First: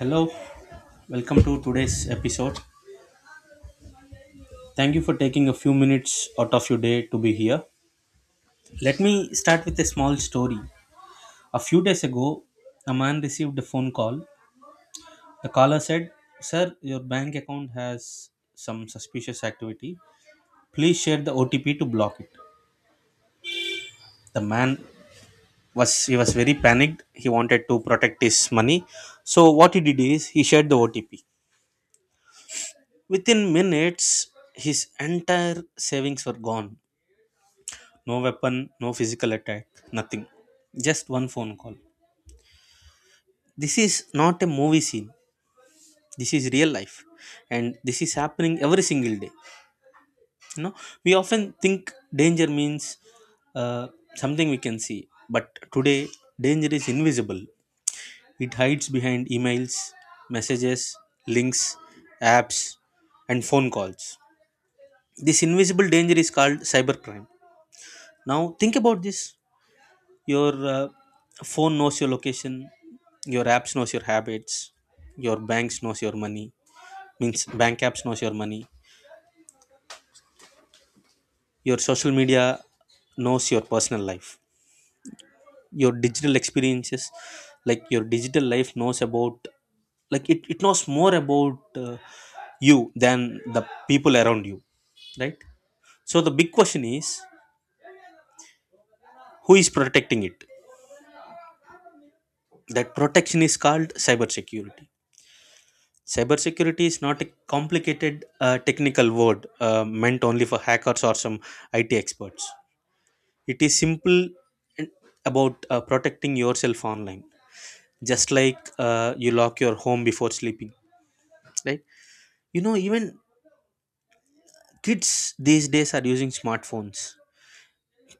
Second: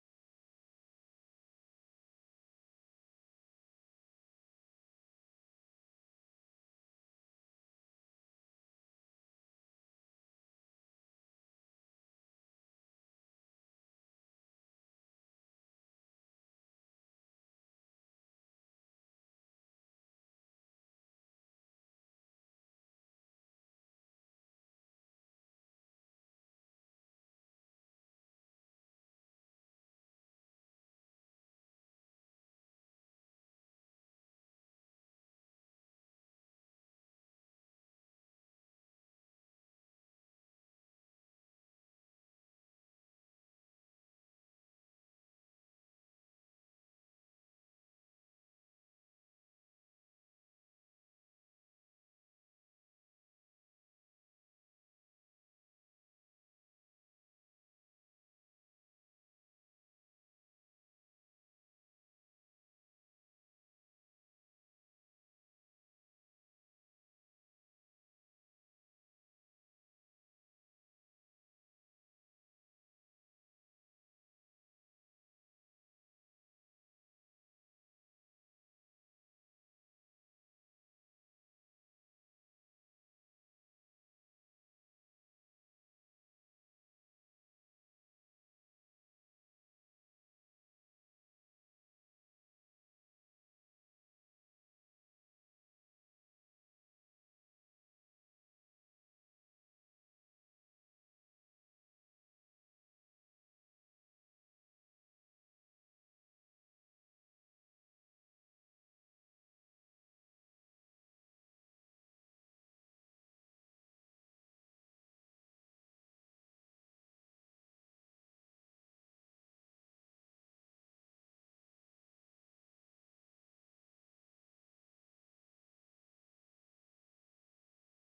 Hello, welcome to today's episode. Thank you for taking a few minutes out of your day to be here. Let me start with a small story. A few days ago, a man received a phone call. The caller said, Sir, your bank account has some suspicious activity. Please share the OTP to block it. The man was very panicked. He wanted to protect his money. So what he did is he shared the OTP. Within minutes, his entire savings were gone. No weapon, no physical attack, nothing. Just one phone call. This is not a movie scene. This is real life. And this is happening every single day. You know, we often think danger means uh, something we can see. But today, danger is invisible. It hides behind emails, messages, links, apps, and phone calls. This invisible danger is called cybercrime. Now, think about this, your phone knows your location, your apps knows your habits, your banks knows your money, means bank apps knows your money, your social media knows your personal life, your digital experiences, like your digital life knows about, like it knows more about you than the people around you, right? So the big question is, who is protecting it? That protection is called cybersecurity. Cybersecurity is not a complicated technical word meant only for hackers or some IT experts. It is simple and about protecting yourself online, just like you lock your home before sleeping, right? You know, even kids these days are using smartphones.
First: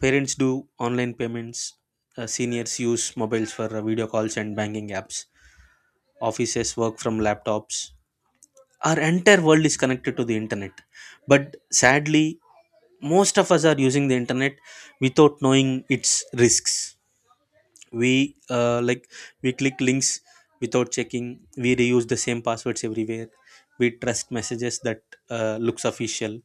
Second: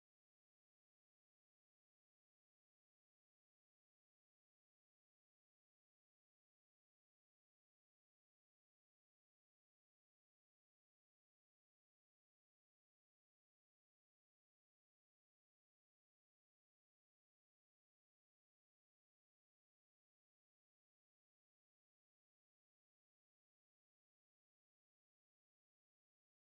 Parents do online payments. Seniors use mobiles for video calls and banking apps. Offices work from laptops. Our entire world is connected to the internet, but sadly most of us are using the internet without knowing its risks. We uh, like we click links without checking. We reuse the same passwords everywhere. We trust messages that looks official.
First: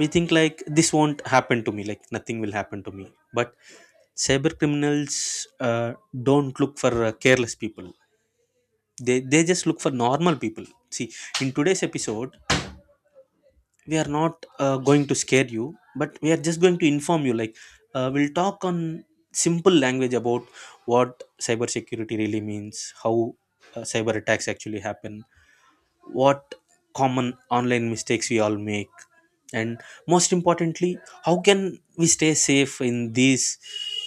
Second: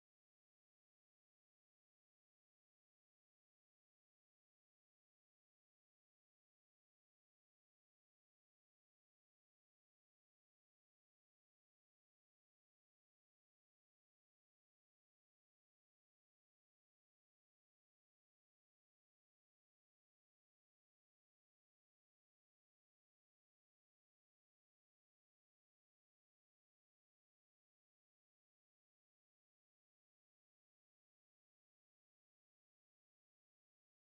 We think like this won't happen to me, like nothing will happen to me. But cyber criminals don't look for careless people. They just look for normal people. See, in today's episode we are not going to scare you, but we are just going to inform you. Like, we'll talk on simple language about what cybersecurity really means, how cyber attacks actually happen, what common online mistakes we all make, and most importantly, how can we stay safe in these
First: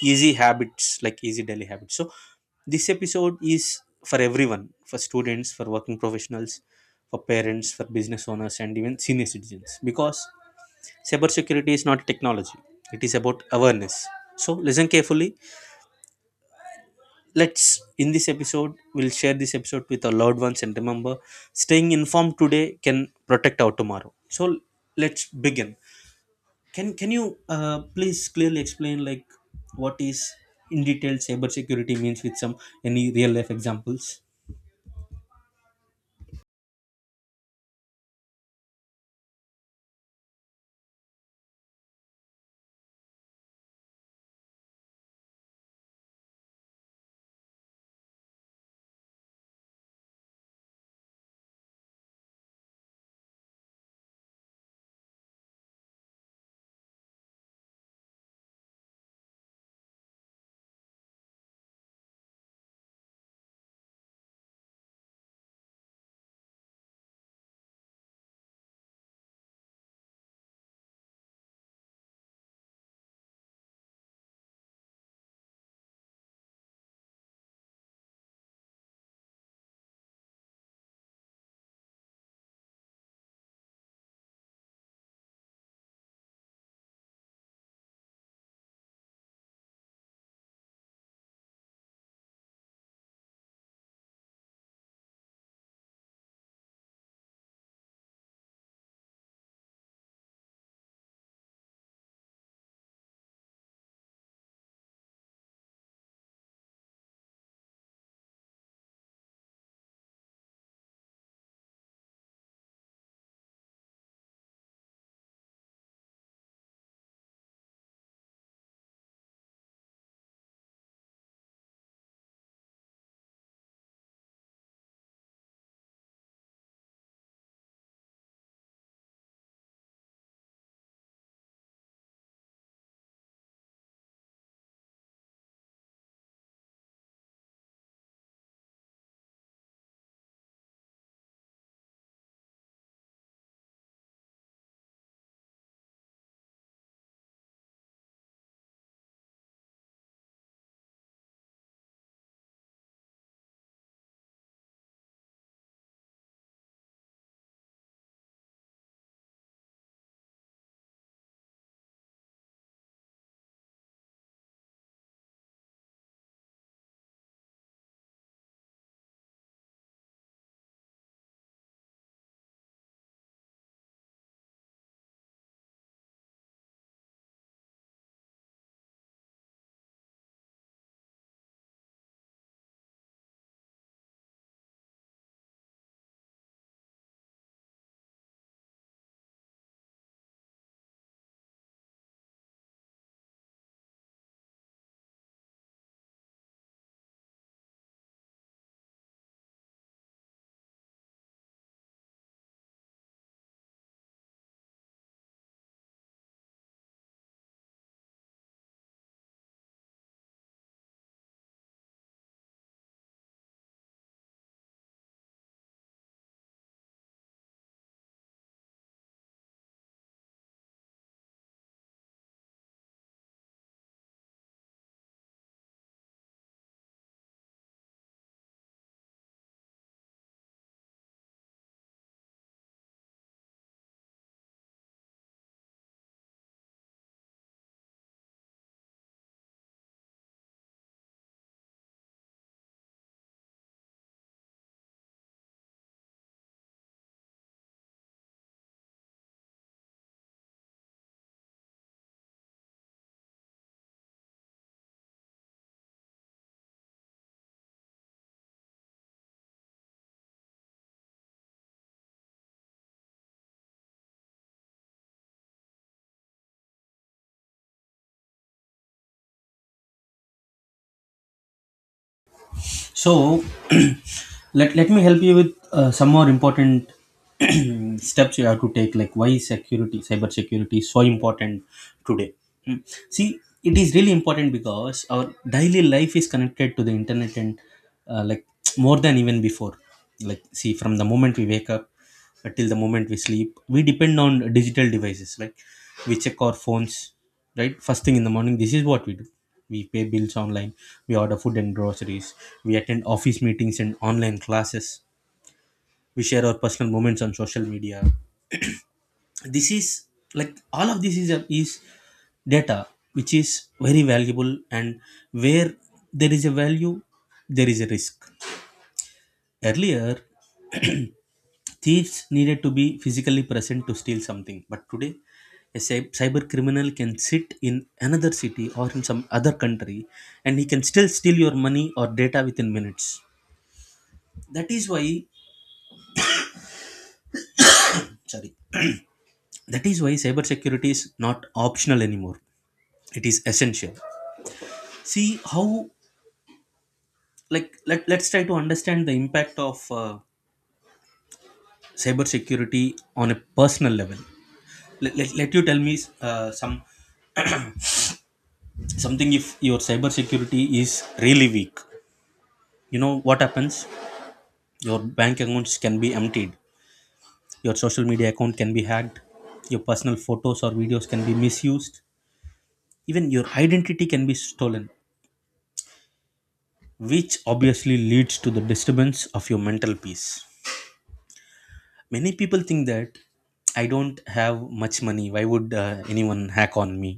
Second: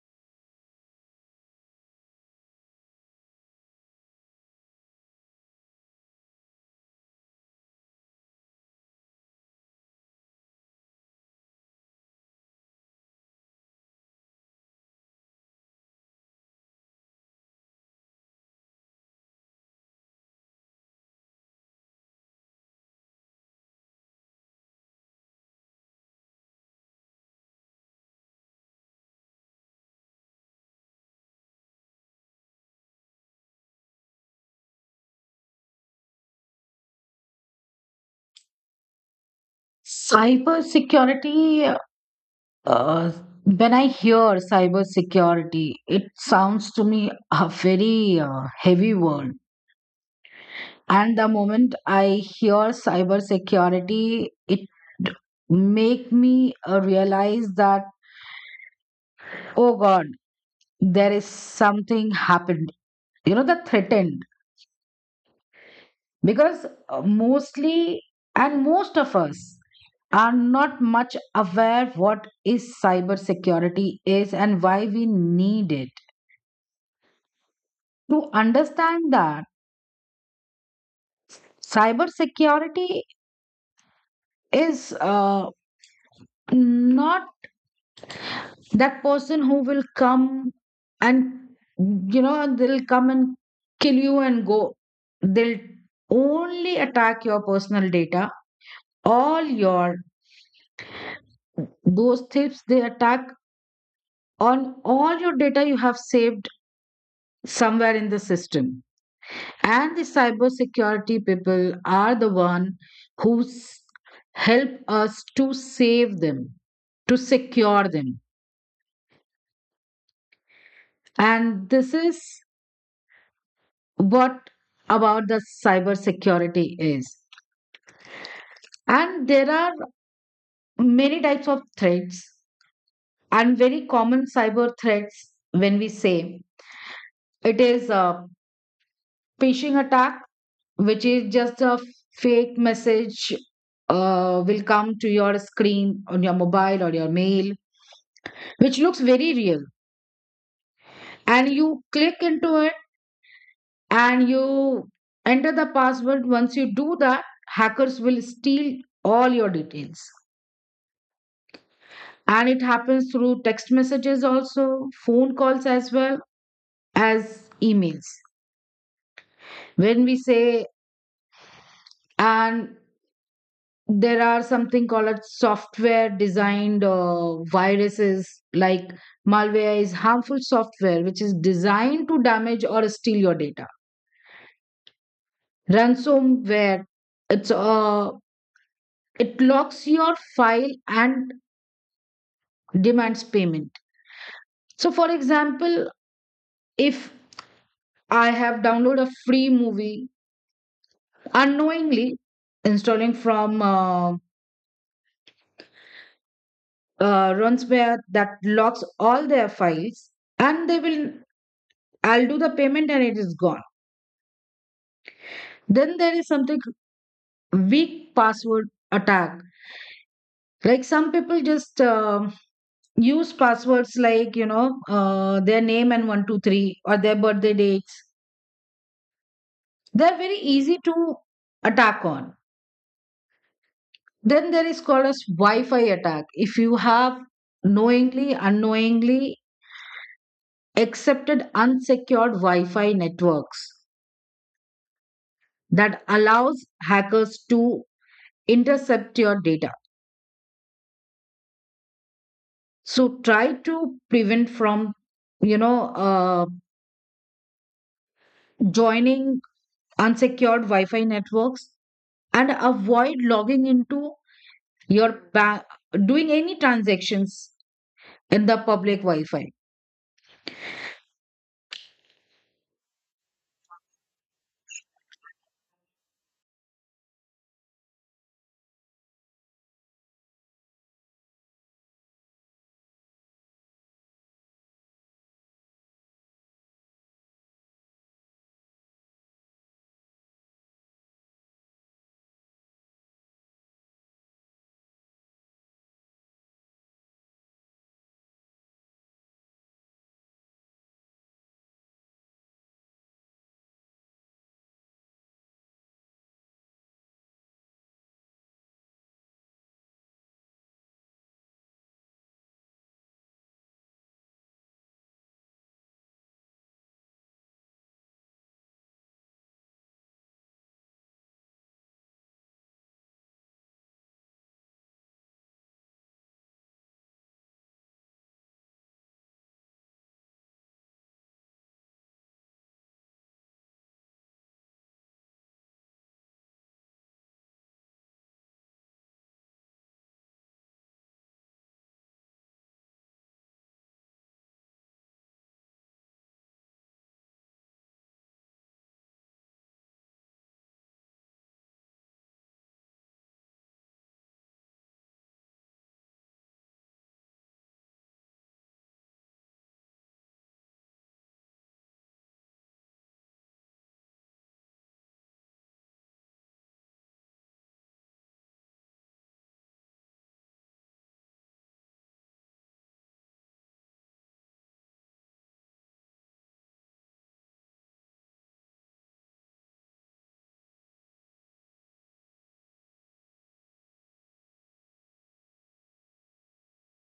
easy habits, like easy daily habits. So this episode is for everyone, for students, for working professionals, for parents, for business owners, and even senior citizens, because cybersecurity is not technology, it is about awareness. So listen carefully. Let's, in this episode, we'll share this episode with our loved ones, and remember, staying informed today can protect our tomorrow. So let's begin. Can you please clearly explain, like, what is in detail cybersecurity means, with some, any real life examples? Cybersecurity, uh, when I hear cybersecurity, it sounds to me a very heavy word. And the moment I hear cybersecurity, it make me realize that, oh God, there is something happened. The threat. Because mostly and most of us are not much aware what is cybersecurity is and why we need it. To understand that cybersecurity is not that person who will come and they'll come and kill you and go. They'll only attack your personal data, all your those tips they attack on all your data you have saved somewhere in the system, and the cybersecurity people are the one who help us to save them, to secure them. And this is what about the cybersecurity is. And there are many types of threats, and very common cyber threats when we say, it is a phishing attack, which is just a fake message will come to your screen on your mobile or your mail, which looks very real. And you click into it and you enter the password. Once you do that, hackers will steal all your details. And it happens through text messages also, phone calls as well as emails. When we say, and there are something called as software designed viruses like malware is harmful software which is designed to damage or steal your data. Ransomware, it's uh, it locks your file and demands payment. So for example, if I have downloaded a free movie unknowingly, installing from ransomware that locks all their files and they will, I'll do the payment and it is gone. Then there is something, weak password attack. Like some people just use passwords like, their name and 123 or their birthday dates. They're very easy to attack on. Then there is called as Wi Fi attack. If you have knowingly, unknowingly accepted unsecured Wi Fi networks that allows hackers to intercept your data. So try to prevent from you know uh, joining unsecured wi-fi networks, and avoid logging into your bank, doing any transactions in the public wi-fi. So let me help you with some more important steps you have to take, like why security, cyber security, is so important today. Mm. See, it is really important because our daily life is connected to the internet and uh, like more than even before. Like, see, from the moment we wake up till the moment we sleep, we depend on digital devices. Like, we check our phones, right, first thing in the morning, this is what we do. We pay bills online, we order food and groceries, we attend office meetings and online classes, we share our personal moments on social media. This is, like, all of this is data which is very valuable, and where there is a value, there is a risk. Earlier, thieves needed to be physically present to steal something, but today a cyber criminal can sit in another city or in some other country, and he can still steal your money or data within minutes. That is why, sorry, that is why cybersecurity is not optional anymore. It is essential. See how, like, let, let's try to understand the impact of cybersecurity on a personal level. Let, let, let you tell me something. If your cybersecurity is really weak, you know what happens? Your bank accounts can be emptied, your social media account can be hacked, your personal photos or videos can be misused, even your identity can be stolen, which obviously leads to the disturbance of your mental peace. Many people think that I don't have much money, why would anyone hack on me?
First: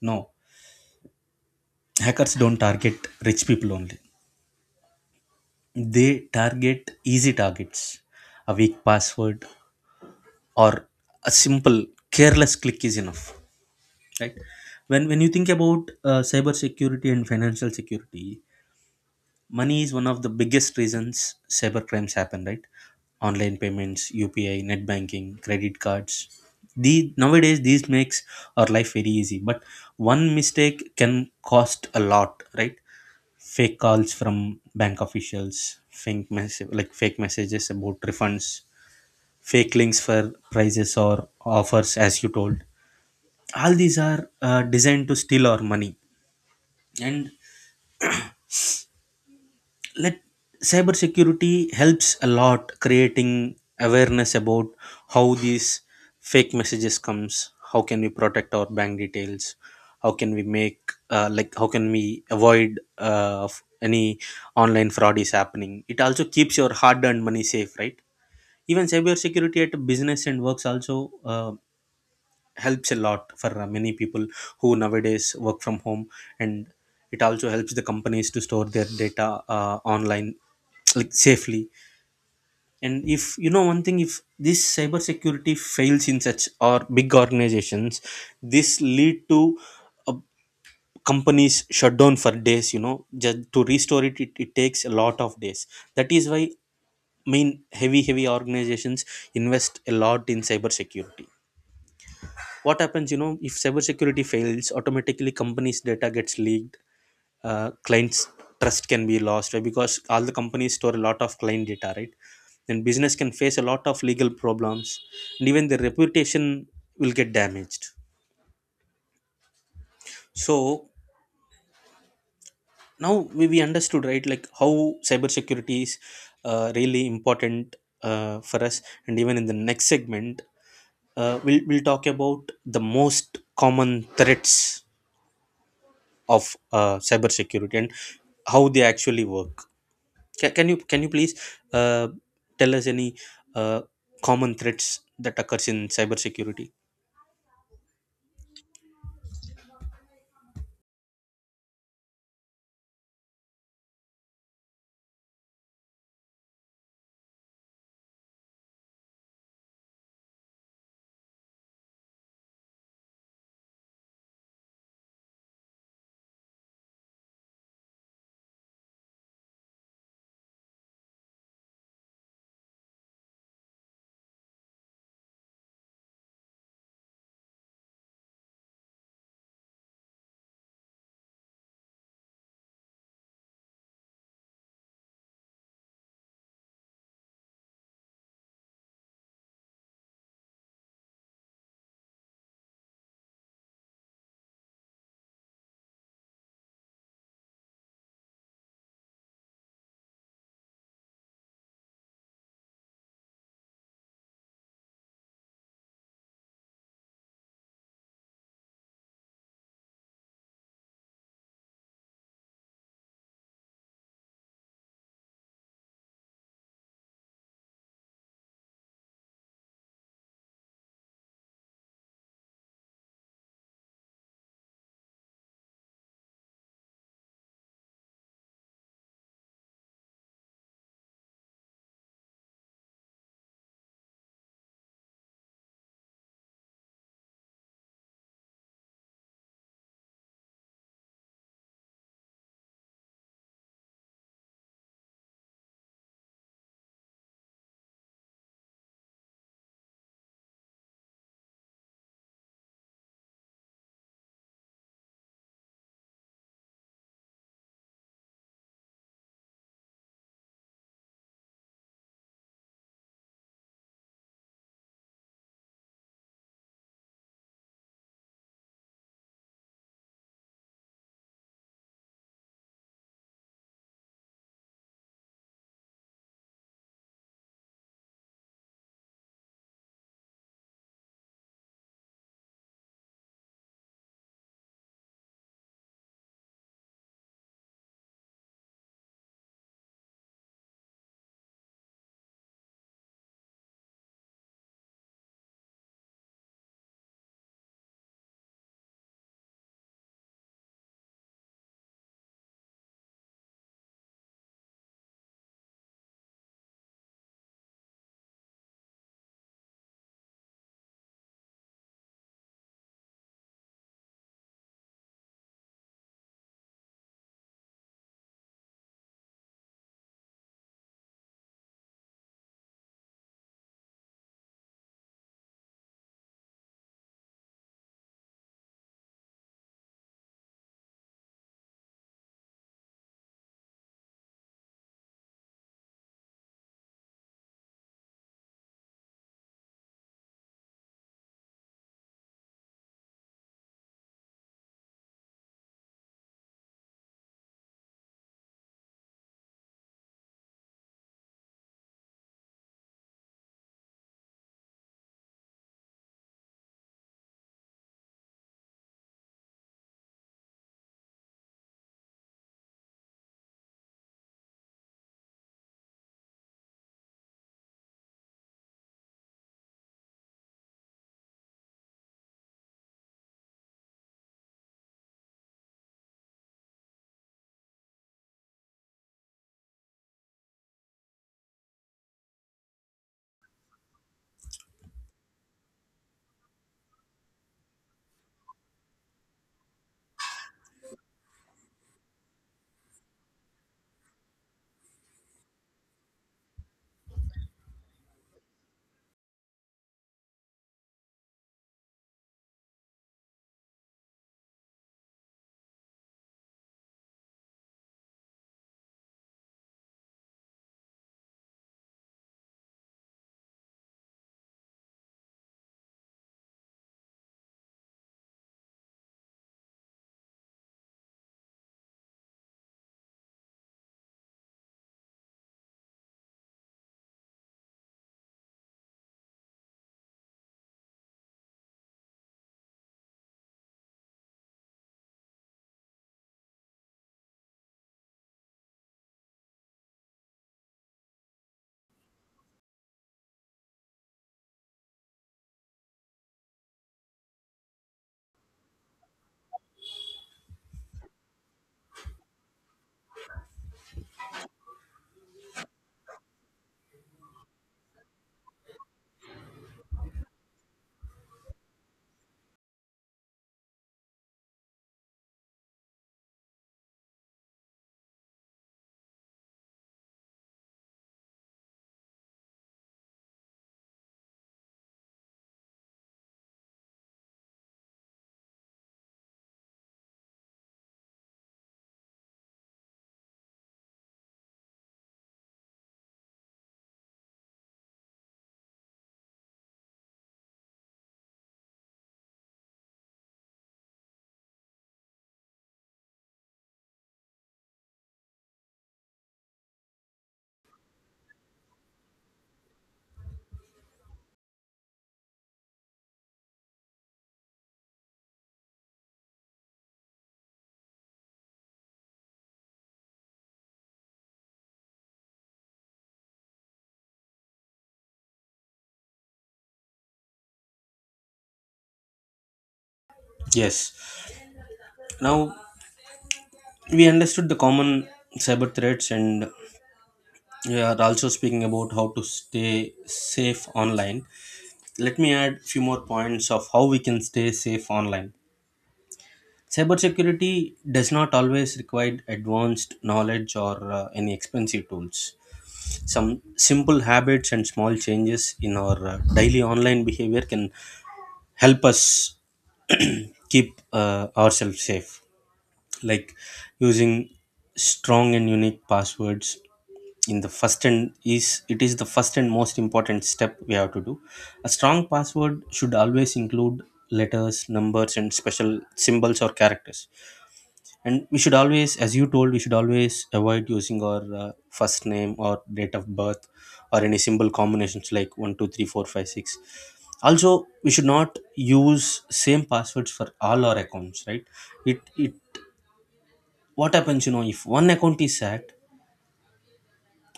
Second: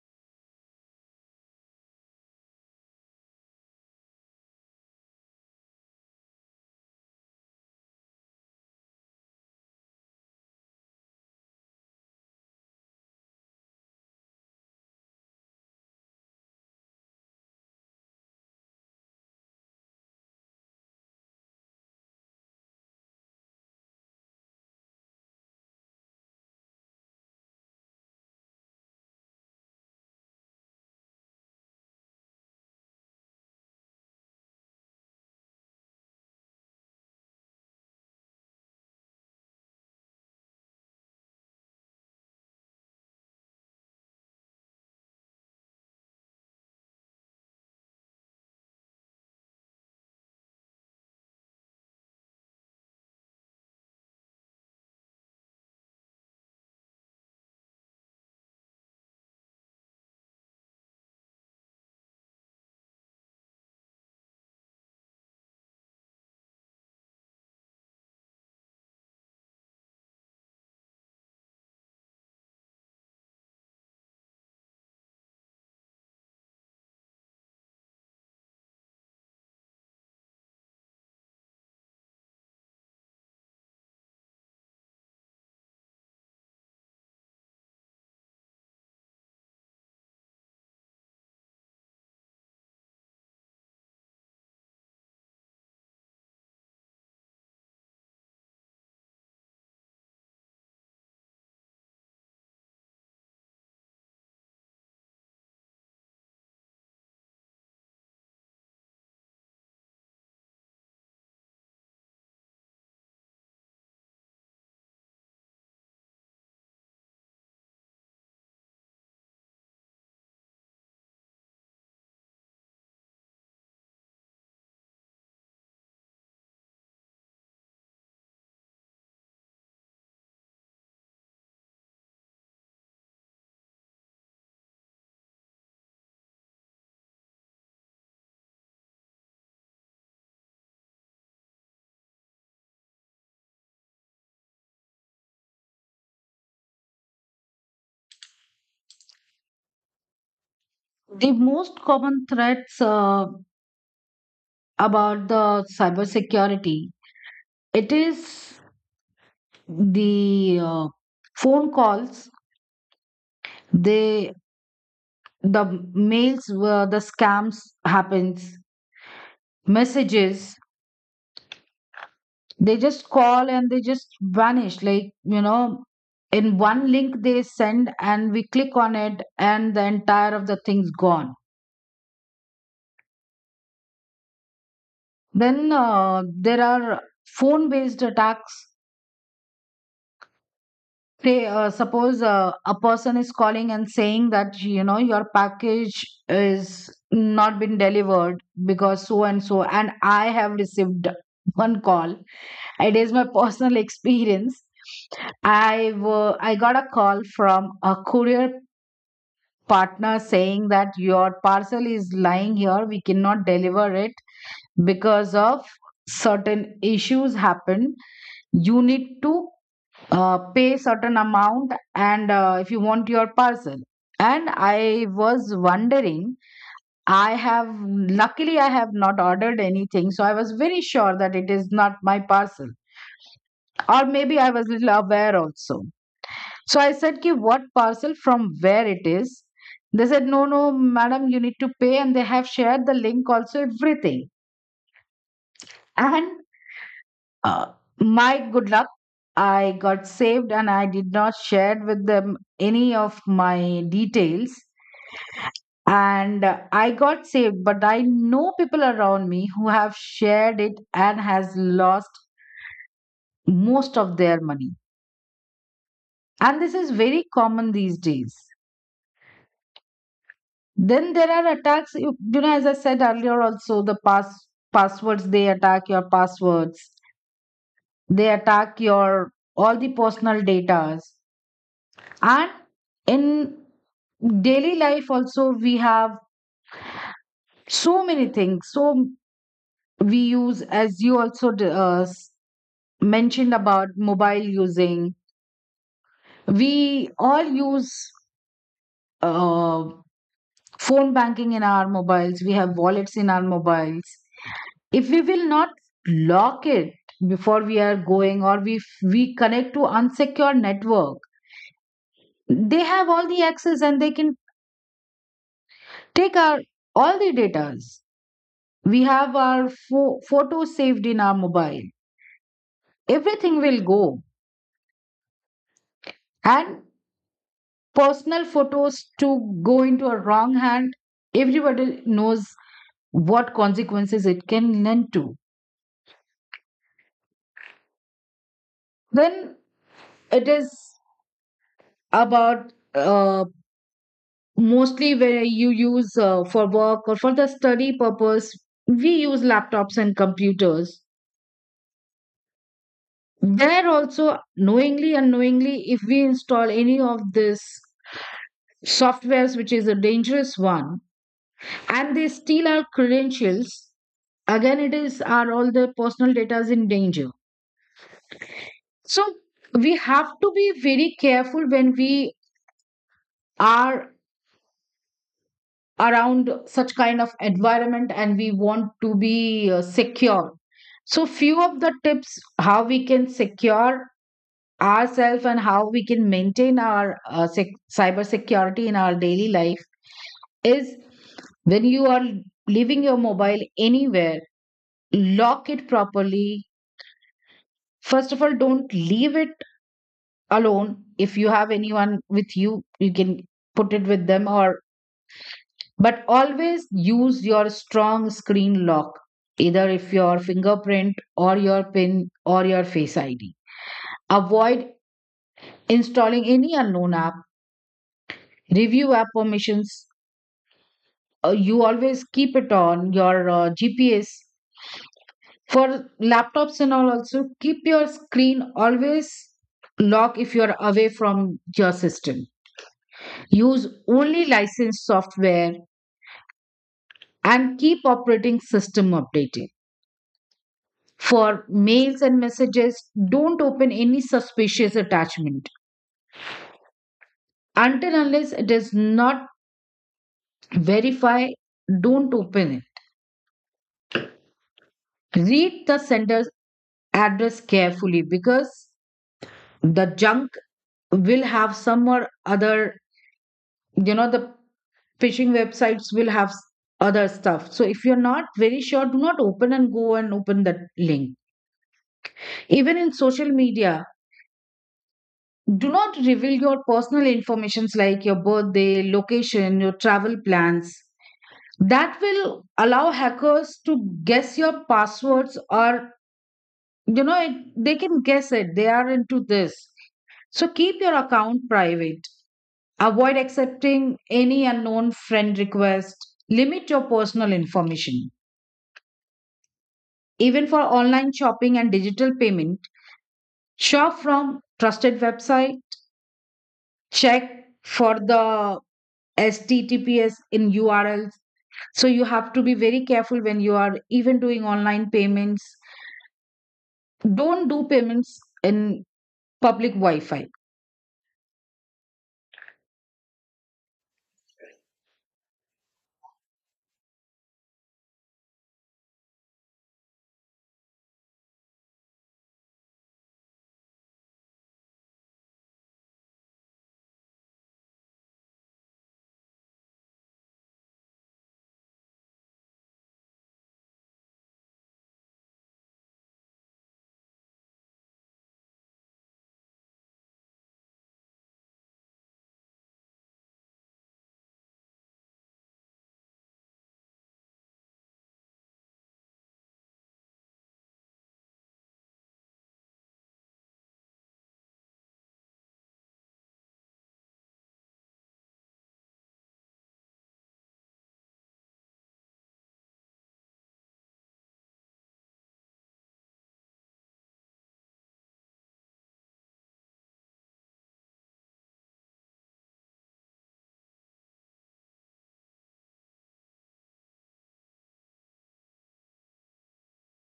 No, hackers don't target rich people only. They target easy targets. A weak password or a simple careless click is enough, right? When you think about cyber security and financial security, money is one of the biggest reasons cyber crimes happen, right? Online payments, UPI, net banking, credit cards, the nowadays these makes our life very easy, but one mistake can cost a lot, right? Fake calls from bank officials, fake messages about refunds, fake links for prices or offers, as you told, all these are designed to steal our money. And let, cybersecurity helps a lot creating awareness about how these fake messages comes, how can we protect our bank details, how can we make, how can we avoid of any online fraud is happening. It also keeps your hard earned money safe, right? Even cybersecurity at business and works also helps a lot for many people who nowadays work from home. And it also helps the companies to store their data online like safely. And if you know one thing, if this cybersecurity fails in such or big organizations, this lead to uh, companies shut down for days, you know, just to restore it takes a lot of days. That is why main heavy organizations invest a lot in cybersecurity. What happens, you know, if cybersecurity fails, automatically companies data gets leaked, clients trust can be lost, right? Because all the companies store a lot of client data, right? Then business can face a lot of legal problems, and even their reputation will get damaged. So now we understood, right, like how cybersecurity is really important for us. And even in the next segment, we'll talk about the most common threats of cybersecurity and how they actually work. Can you please uh, tell us any uh, common threats that occurs in cybersecurity? The most common threats about the cybersecurity, it is the phone calls, they, the mails where the scams happens, messages. They just call and they just vanish. Like, you know, in one link they send and we click on it and the entire of the thing's gone. Then there are phone based attacks. Say, suppose a person is calling and saying that, you know, your package is not been delivered because so and so. And I have received one call. It is my personal experience. I got a call from a courier partner saying that your parcel is lying here, we cannot deliver it because of certain issues happen. You need to pay certain amount and if you want your parcel. And I was wondering, I have, luckily I have not ordered anything, so I was very sure that it is not my parcel. Or maybe I was little aware also. So I said, Ki, what parcel from where it is? They said, no, no, madam, you need to pay. And they have shared the link also, everything. And uh, my good luck, I got saved and I did not share with them any of my details. And I got saved, but I know people around me who have shared it and has lost most of their money. And this is very common these days. Then there are attacks, you know, as I said earlier, also the passwords, they attack your passwords, they attack your all the personal data. And in daily life, also, we have so many things. So we use, as you also mentioned about mobile using, we all use uh, phone banking in our mobiles, we have wallets in our mobiles. If we will not lock it before we are going, or we connect to unsecure network, they have all the access and they can take our all the data. We have our photos saved in our mobile, everything will go. And personal photos to go into a wrong hand, everybody knows what consequences it can lend to. Then it is about mostly where you use for work or for the study purpose, we use laptops and computers. There also, knowingly unknowingly, if we install any of this softwares which is a dangerous one, and they steal our credentials, again it is our, all the personal data is in danger. So we have to be very careful when we are around such kind of environment and we want to be secure. So few of the tips how we can secure ourselves and how we can maintain our cyber security in our daily life is, when you are leaving your mobile anywhere, lock it properly. First of all, don't leave it alone. If you have anyone with you, you can put it with them. Or but always use your strong screen lock, either if your fingerprint or your PIN or your Face ID. Avoid installing any unknown app. Review app permissions. You always keep it on your GPS. For laptops and all, also keep your screen always lock if you're away from your system. Use only licensed software and keep operating system updated. For mails and messages, don't open any suspicious attachment. Until unless it is not verified, don't open it. Read the sender's address carefully because the junk will have some or other, you know, the phishing websites will have other stuff. So if you're not very sure, do not open and go and open that link. Even in social media, do not reveal your personal informations like your birthday, location, your travel plans. That will allow hackers to guess your passwords or, you know it, they can guess it. They are into this. So keep your account private. Avoid accepting any unknown friend request. Limit your personal information. Even for online shopping and digital payment, shop from trusted website. Check for the HTTPS in URLs. So you have to be very careful when you are even doing online payments. Don't do payments in public Wi Fi. Yes. Now we understood the common cyber threats, and we are also speaking about how to stay safe online. Let me add few more points of how we can stay safe online. Cybersecurity does not always require advanced knowledge or any expensive tools. Some simple habits and small changes in our daily online behavior can help us keep ourselves safe, like using strong and unique passwords. In the first and is, it is the first and most important step we have to do. A strong password should always include letters, numbers, and special symbols or characters. And we should always, as you told, we should always avoid using our first name or date of birth or any symbol combinations like 123456. Also, we should not use same passwords for all our accounts, right? It what happens, you know, if one account is hacked,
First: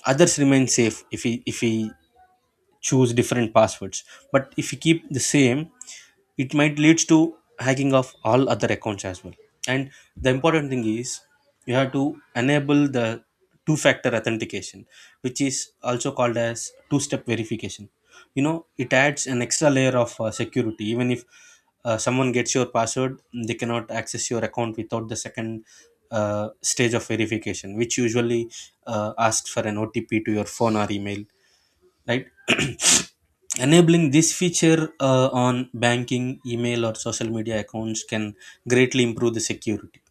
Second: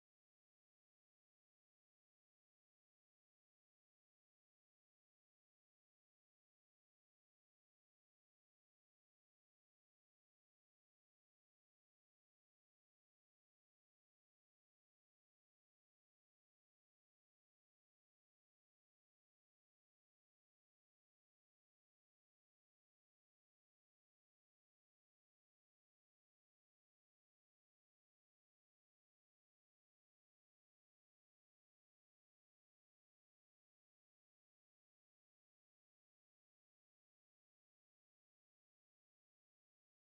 others remain safe if we choose different passwords. But if we keep the same, it might leads to hacking of all other accounts as well. And the important thing is, you have to enable the two factor authentication, which is also called as two step verification. You know, it adds an extra layer of security. Even if someone gets your password, they cannot access your account without the second stage of verification, which usually asks for an OTP to your phone or email, right? Enabling this feature on banking, email, or social media accounts can greatly improve the security,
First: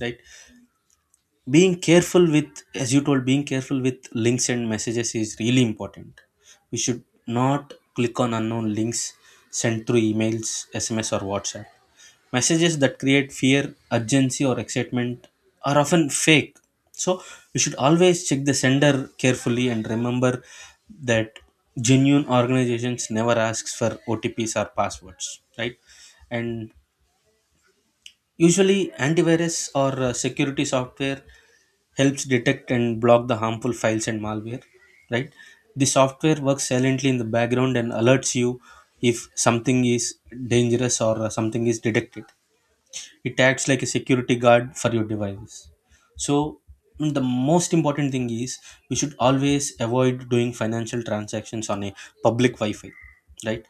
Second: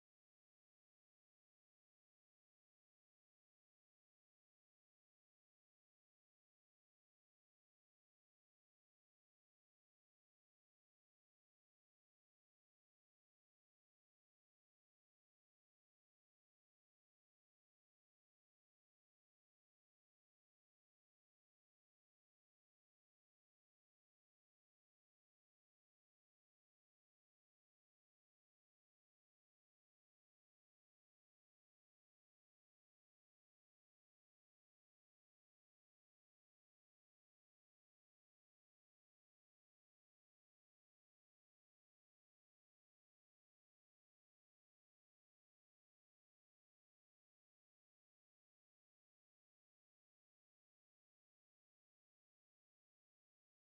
right? Being careful with, as you told, being careful with links and messages is really important. We should not click on unknown links sent through emails, SMS, or WhatsApp. Messages that create fear, urgency, or excitement are often fake. So we should always check the sender carefully, and remember that genuine organizations never asks for OTPs or passwords, right? And usually, antivirus or security software helps detect and block the harmful files and malware, right? The software works silently in the background and alerts you if something is dangerous or something is detected. It acts like a security guard for your devices. So, mm, the most important thing is we should always avoid doing financial transactions on a public Wi Fi, right?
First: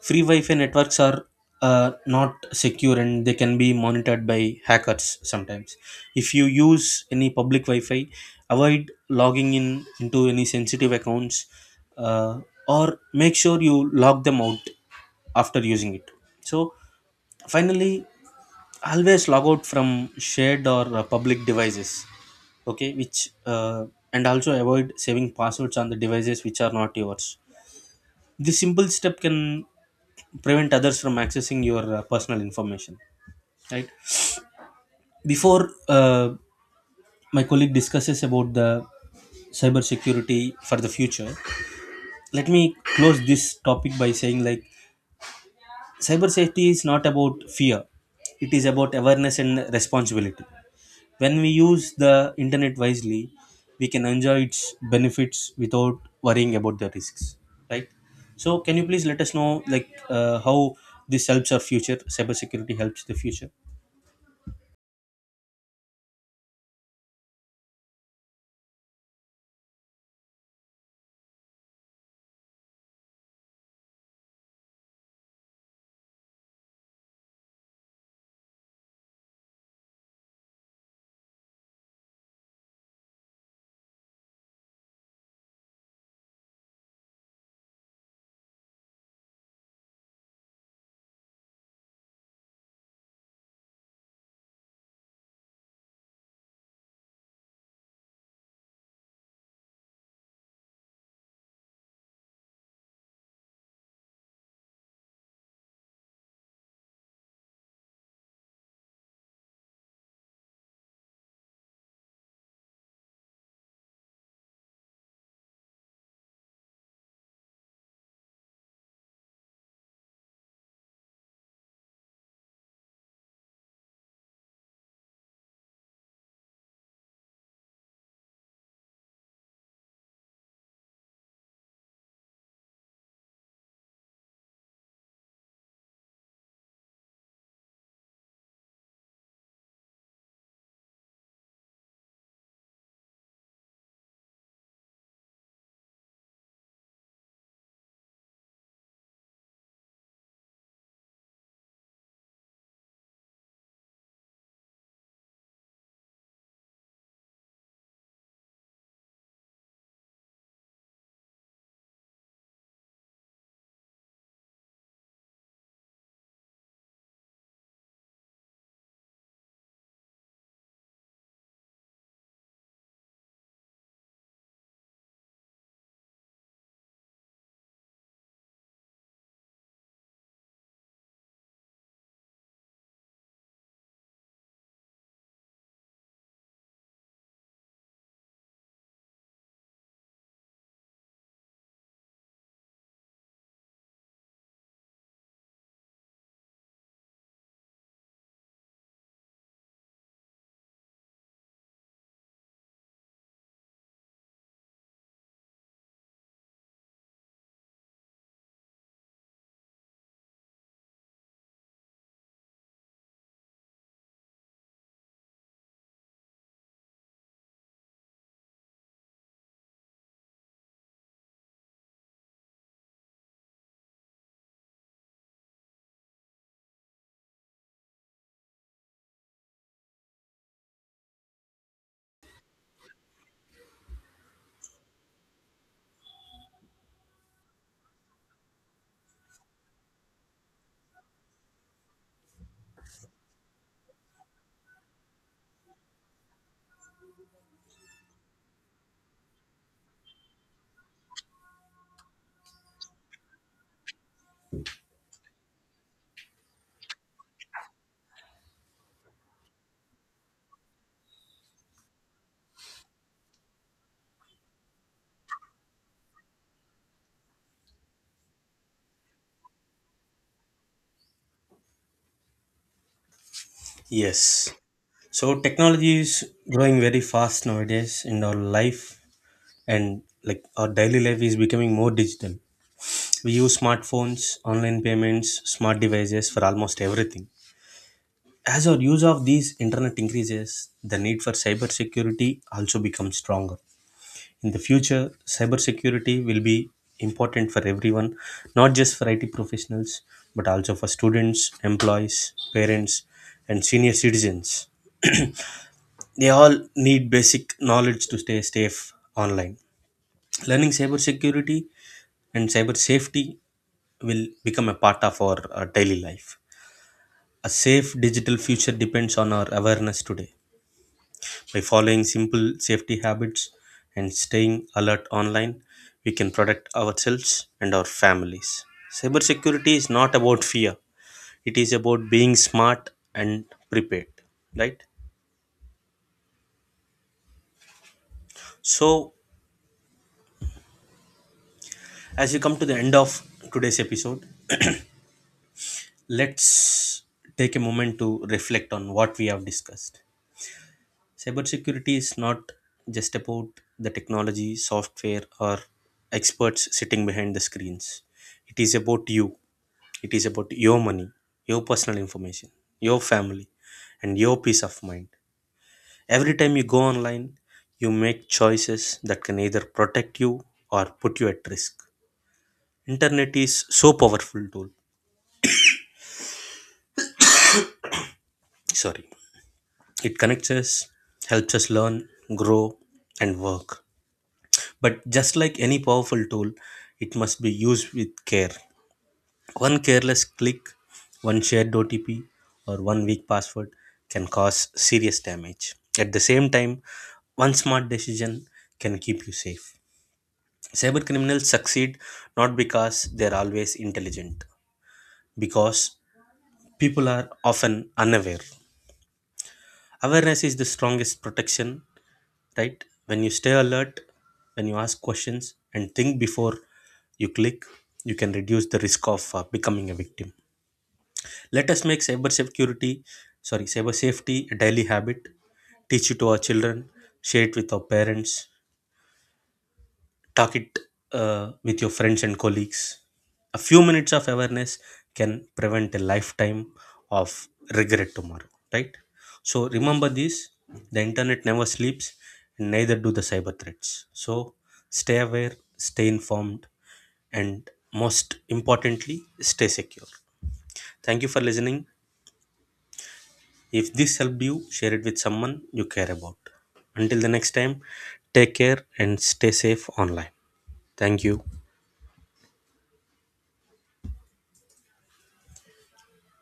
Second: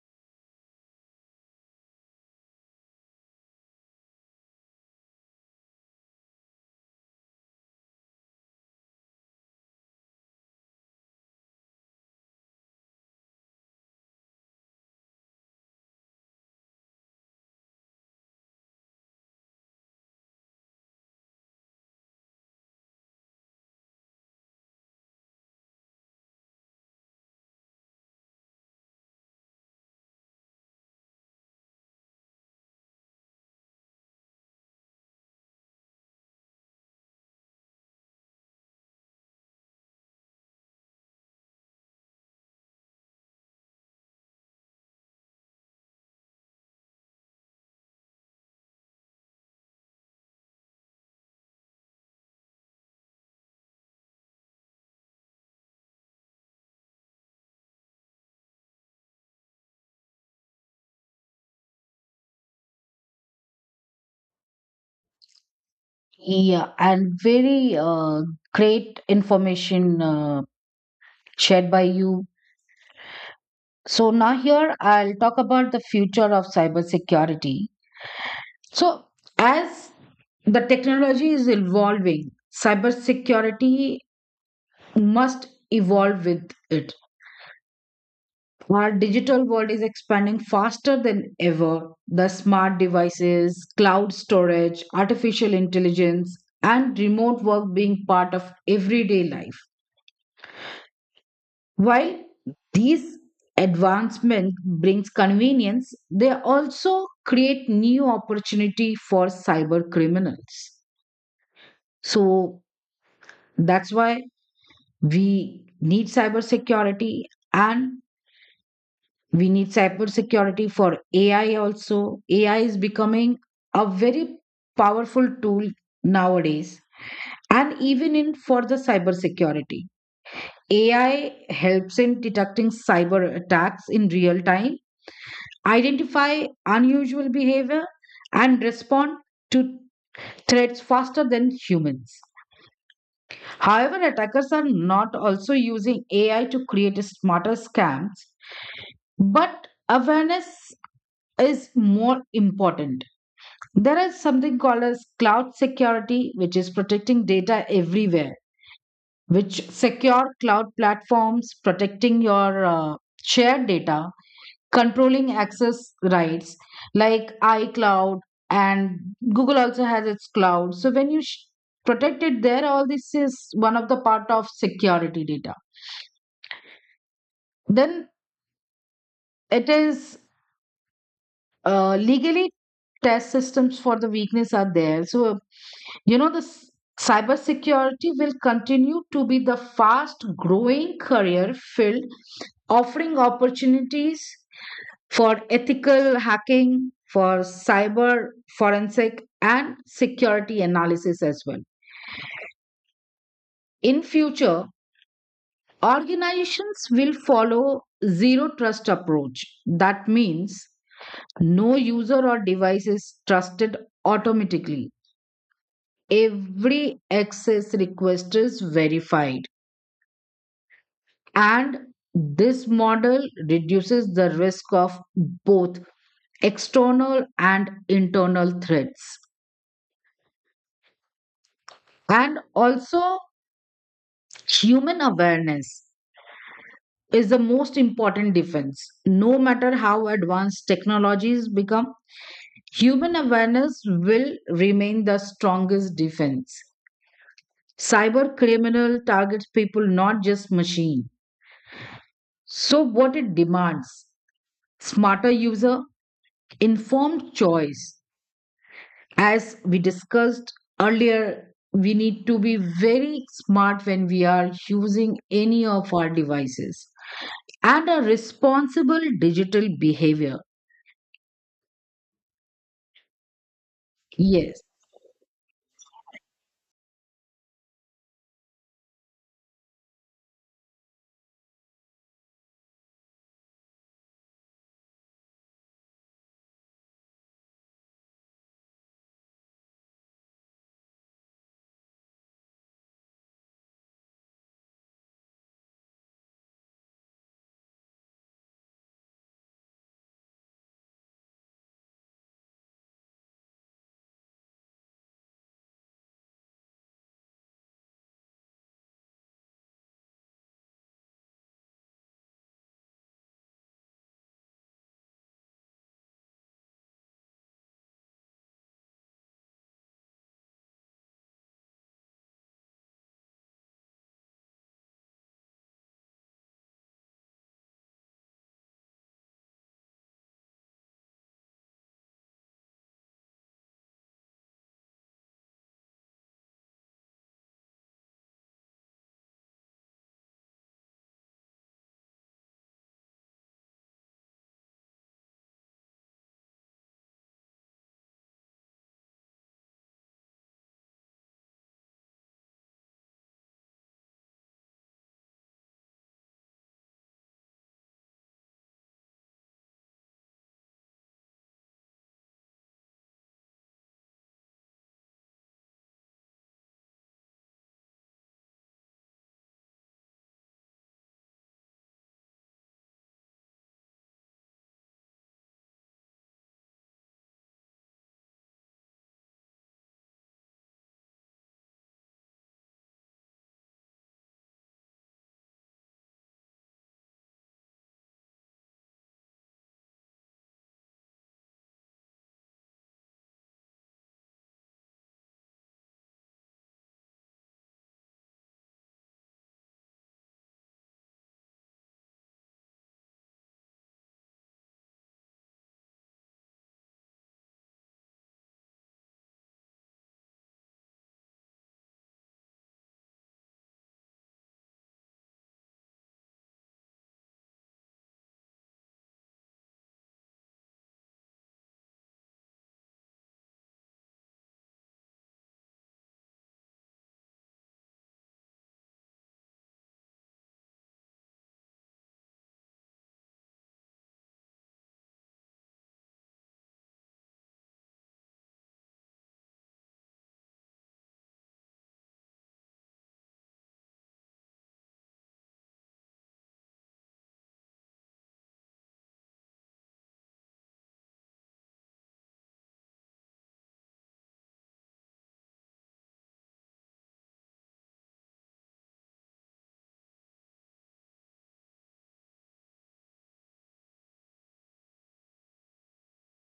Free Wi-Fi networks are not secure, and they can be monitored by hackers sometimes. If you use any public Wi-Fi, avoid logging in into any sensitive accounts, uh, or make sure you log them out after using it. So finally, always log out from shared or public devices. Okay, which and also avoid saving passwords on the devices which are not yours. This simple step can prevent others from accessing your personal information, right? Before my colleague discusses about the cybersecurity for the future, let me close this topic by saying like, cyber safety is not about fear, it is about awareness and responsibility. When we use the internet wisely, we can enjoy its benefits without worrying about the risks, right? So can you please let us know like, how this helps our future cybersecurity, helps the future? Yeah, and very great information shared by you. So now here I'll talk about the future of cybersecurity. So, as the technology is evolving, cybersecurity must evolve with it. Our digital world is expanding faster than ever. The smart devices, cloud storage, artificial intelligence, and remote work being part of everyday life. While these advancements brings convenience, they also create new opportunity for cyber criminals. So that's why we need cybersecurity. And We need cybersecurity for AI also. AI is becoming a very powerful tool nowadays, and even in for the cybersecurity. AI helps in detecting cyber attacks in real time, identify unusual behavior, and respond to threats faster than humans. However, attackers are not also using AI to create smarter scams, but awareness is more important. There is something called as cloud security, which is protecting data everywhere, which secure cloud platforms, protecting your shared data, controlling access rights like iCloud and Google also has its cloud. So when you protect it there, all this is one of the part of security data. Then it is legally test systems for the weakness are there. So you know the cybersecurity will continue to be the fast growing career field, offering opportunities for ethical hacking, for cyber forensic and security analysis as well. In future, organizations will follow zero trust approach, that means no user or device is trusted automatically, every access request is verified. And this model reduces the risk of both external and internal threats. And also, human awareness is the most important defense. No matter how advanced technologies become, human awareness will remain the strongest defense. Cyber criminal targets people, not just machine. So, what it demands, smarter user, informed choice. As we discussed earlier, we need to be very smart when we are using any of our devices and a responsible digital behavior. Yes, Yes, so technology is growing very fast nowadays in our life, and like our daily life is becoming more digital. We use smartphones, online payments, smart devices for almost everything. As our use of these internet increases, the need for cybersecurity also becomes stronger. In the future, cybersecurity will be important for everyone, not just for IT professionals, but also for students, employees, parents, and senior citizens. They all need basic knowledge to stay safe online. Learning cybersecurity and cyber safety will become a part of our daily life. A safe digital future depends on our awareness today. By following simple safety habits and staying alert online, we can protect ourselves and our families. Cybersecurity is not about fear, it is about being smart and prepared, right? So, as we come to the end of today's episode, let's take a moment to reflect on what we have discussed. Cybersecurity is not just about the technology, software, or experts sitting behind the screens. It is about you. It is about your money, your personal information, your family, and your peace of mind. Every time you go online, you make choices that can either protect you or put you at risk. Internet is so powerful tool. Sorry. It connects us, helps us learn, grow, and work. But just like any powerful tool, it must be used with care. One careless click, one shared OTP, or one weak password can cause serious damage. At the same time, one smart decision can keep you safe. Cyber criminals succeed not because they're always intelligent, because people are often unaware. Awareness is the strongest protection, right? When you stay alert, when you ask questions and think before you click, you can reduce the risk of becoming a victim. Let us make cyber security, sorry, cyber safety a daily habit. Teach it to our children, share it with our parents, talk it with your friends and colleagues. A few minutes of awareness can prevent a lifetime of regret tomorrow, right? So remember this: the internet never sleeps, and neither do the cyber threats. So stay aware, stay informed, and most importantly, stay secure. Thank you for listening. If this helped you, share it with someone you care about. Until the next time, take care and stay safe online. Thank you.